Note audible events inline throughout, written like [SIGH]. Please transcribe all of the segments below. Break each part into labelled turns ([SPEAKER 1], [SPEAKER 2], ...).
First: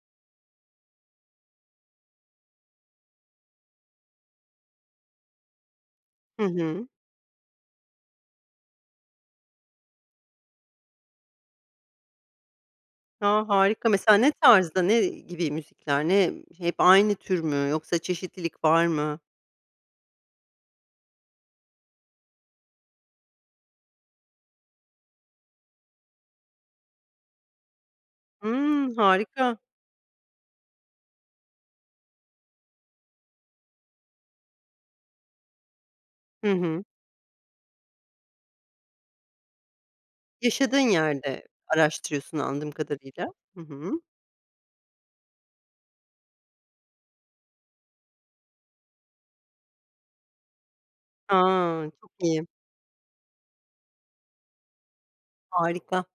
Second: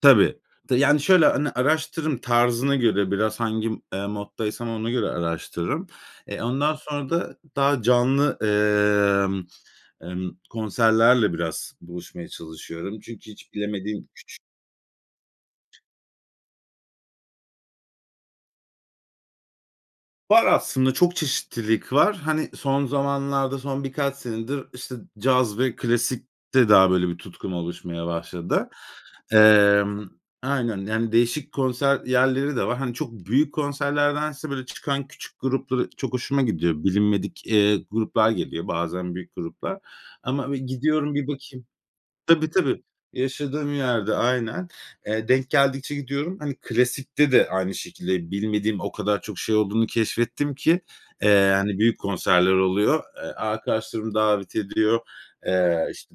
[SPEAKER 1] Tabii. Te yani, şöyle; hani, araştırırım tarzına göre, biraz hangi, eee, moddaysam ona göre araştırırım. E,
[SPEAKER 2] Hı
[SPEAKER 1] ondan
[SPEAKER 2] hı.
[SPEAKER 1] sonra da daha canlı, ımm, ımm, konserlerle biraz buluşmaya çalışıyorum. Çünkü
[SPEAKER 2] A,
[SPEAKER 1] hiç
[SPEAKER 2] harika.
[SPEAKER 1] bilemediğim
[SPEAKER 2] Mesela, ne
[SPEAKER 1] küçük
[SPEAKER 2] tarzda, ne gibi müzikler, ne hep aynı tür mü, yoksa çeşitlilik var mı?
[SPEAKER 1] Var aslında. Çok çeşitlilik var. Hani, son zamanlarda, son birkaç senedir, işte, caz ve klasikte daha böyle bir tutkum oluşmaya başladı.
[SPEAKER 2] Hımm, harika.
[SPEAKER 1] Emm aynen, yani, değişik konser yerleri de var. Hani, çok büyük konserlerdense, böyle, çıkan küçük gruplar çok hoşuma
[SPEAKER 2] Hı hı.
[SPEAKER 1] gidiyor. Bilinmedik, eee, gruplar geliyor, bazen büyük gruplar. Ama bir
[SPEAKER 2] Yaşadığın
[SPEAKER 1] gidiyorum, bir
[SPEAKER 2] yerde
[SPEAKER 1] bakayım
[SPEAKER 2] araştırıyorsun,
[SPEAKER 1] Tabii,
[SPEAKER 2] anladığım
[SPEAKER 1] tabii.
[SPEAKER 2] kadarıyla. Hı
[SPEAKER 1] Yaşadığım
[SPEAKER 2] hı.
[SPEAKER 1] yerde aynen. Eee, denk geldikçe gidiyorum. Hani, klasikte de aynı şekilde, bilmediğim o kadar çok şey olduğunu keşfettim ki, eee, hani,
[SPEAKER 2] A,
[SPEAKER 1] büyük
[SPEAKER 2] çok iyi.
[SPEAKER 1] konserler oluyor. E, arkadaşlarım davet ediyor. Eee,
[SPEAKER 2] Harika.
[SPEAKER 1] işte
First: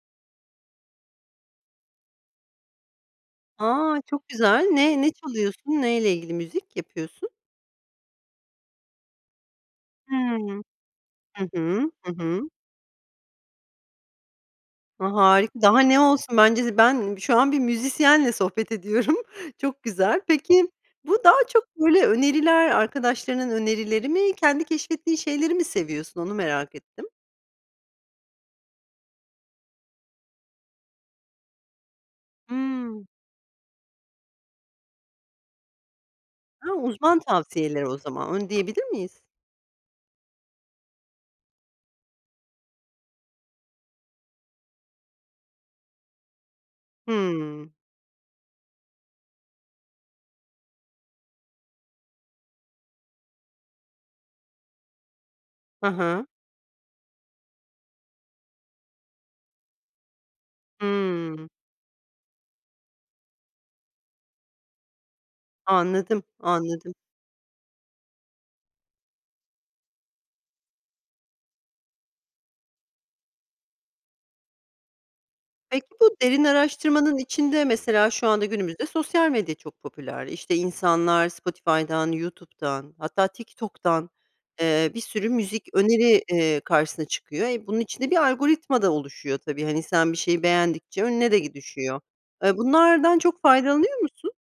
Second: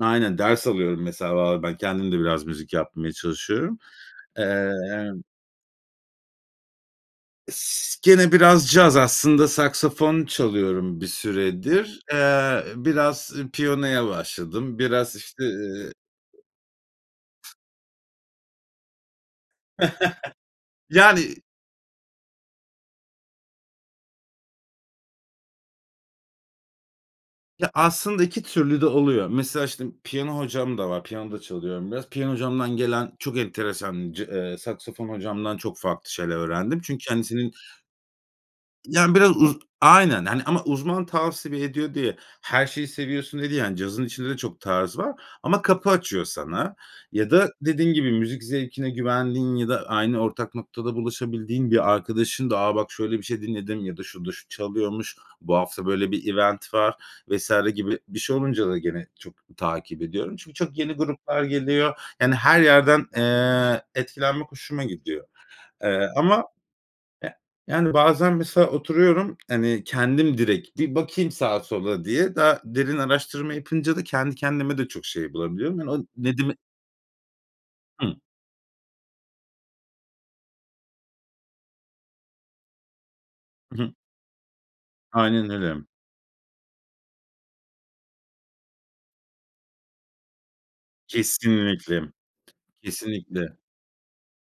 [SPEAKER 1] Aynen, ders alıyorum, mesela, [UNINTELLIGIBLE] ben, kendim de biraz müzik yapmaya çalışıyorum.
[SPEAKER 2] A, çok güzel.
[SPEAKER 1] Eee,
[SPEAKER 2] Ne ne
[SPEAKER 1] yani
[SPEAKER 2] çalıyorsun? Neyle ilgili müzik yapıyorsun?
[SPEAKER 1] S gene biraz caz aslında, saksafon
[SPEAKER 2] Hıı.
[SPEAKER 1] çalıyorum bir
[SPEAKER 2] Hı hı.
[SPEAKER 1] süredir.
[SPEAKER 2] Hı hı.
[SPEAKER 1] Eee, biraz piyanoya başladım.
[SPEAKER 2] A,
[SPEAKER 1] Biraz, işte,
[SPEAKER 2] harika. Daha
[SPEAKER 1] iii
[SPEAKER 2] ne olsun? Bence de ben şu an bir müzisyenle sohbet ediyorum. [GIGGLES] Çok güzel. Peki,
[SPEAKER 1] [LAUGHS] Yani
[SPEAKER 2] bu daha çok, böyle, öneriler, arkadaşlarının önerileri mi, kendi keşfettiği şeyleri mi seviyorsun onu merak ettim.
[SPEAKER 1] Ya, aslında iki türlü de oluyor. Mesela, işte, piyano hocam da var. Piyano da çalıyorum biraz. Piyano hocamdan
[SPEAKER 2] Hıı.
[SPEAKER 1] gelen çok enteresan, ce eee, saksafon hocamdan çok farklı şeyler
[SPEAKER 2] Hı,
[SPEAKER 1] öğrendim. Çünkü
[SPEAKER 2] uzman
[SPEAKER 1] kendisinin
[SPEAKER 2] tavsiyeleri o zaman, onu diyebilir
[SPEAKER 1] Yani,
[SPEAKER 2] miyiz?
[SPEAKER 1] biraz uz aynen hani, ama uzman tavsiye ediyor diye her şeyi seviyorsun, diye değil. Yani, cazın içinde de çok tarz var ama kapı açıyor sana ya da
[SPEAKER 2] Hıı.
[SPEAKER 1] dediğim gibi, müzik zevkine güvendiğin ya da aynı ortak noktada buluşabildiğin bir arkadaşın da, ”A, bak şöyle bir şey dinledim.” ya da ”Şurada şu çalıyormuş, bu hafta
[SPEAKER 2] Hı
[SPEAKER 1] böyle
[SPEAKER 2] hı.
[SPEAKER 1] bir event var.” vs. gibi bir şey olunca da gene çok takip ediyorum. Çünkü çok yeni gruplar
[SPEAKER 2] Hımm.
[SPEAKER 1] geliyor. Yani, her yerden, eee, etkilenmek hoşuma gidiyor. Eee,
[SPEAKER 2] Anladım,
[SPEAKER 1] ama,
[SPEAKER 2] anladım.
[SPEAKER 1] eh, yani, bazen, mesela, oturuyorum, hani, kendim direkt bir bakayım sağa sola diye daha derin araştırma yapınca da kendi kendime de çok şey bulabiliyorum.
[SPEAKER 2] Peki,
[SPEAKER 1] Yani, o
[SPEAKER 2] bu
[SPEAKER 1] ne
[SPEAKER 2] derin
[SPEAKER 1] deme
[SPEAKER 2] araştırmanın içinde, mesela,
[SPEAKER 1] Hı.
[SPEAKER 2] şu anda günümüzde sosyal medya çok popüler. İşte, insanlar Spotify'dan, YouTube'dan, hatta
[SPEAKER 1] Hı hı.
[SPEAKER 2] TikTok'tan, eee, bir sürü
[SPEAKER 1] Aynen
[SPEAKER 2] müzik
[SPEAKER 1] öyle.
[SPEAKER 2] öneri karşısına çıkıyor. E, bunun içinde bir algoritma da oluşuyor, tabii. Hani, sen bir şeyi beğendikçe önüne de ge düşüyor.
[SPEAKER 1] Kesinlikle.
[SPEAKER 2] Eee, bunlardan çok
[SPEAKER 1] Kesinlikle.
[SPEAKER 2] faydalanıyor musun?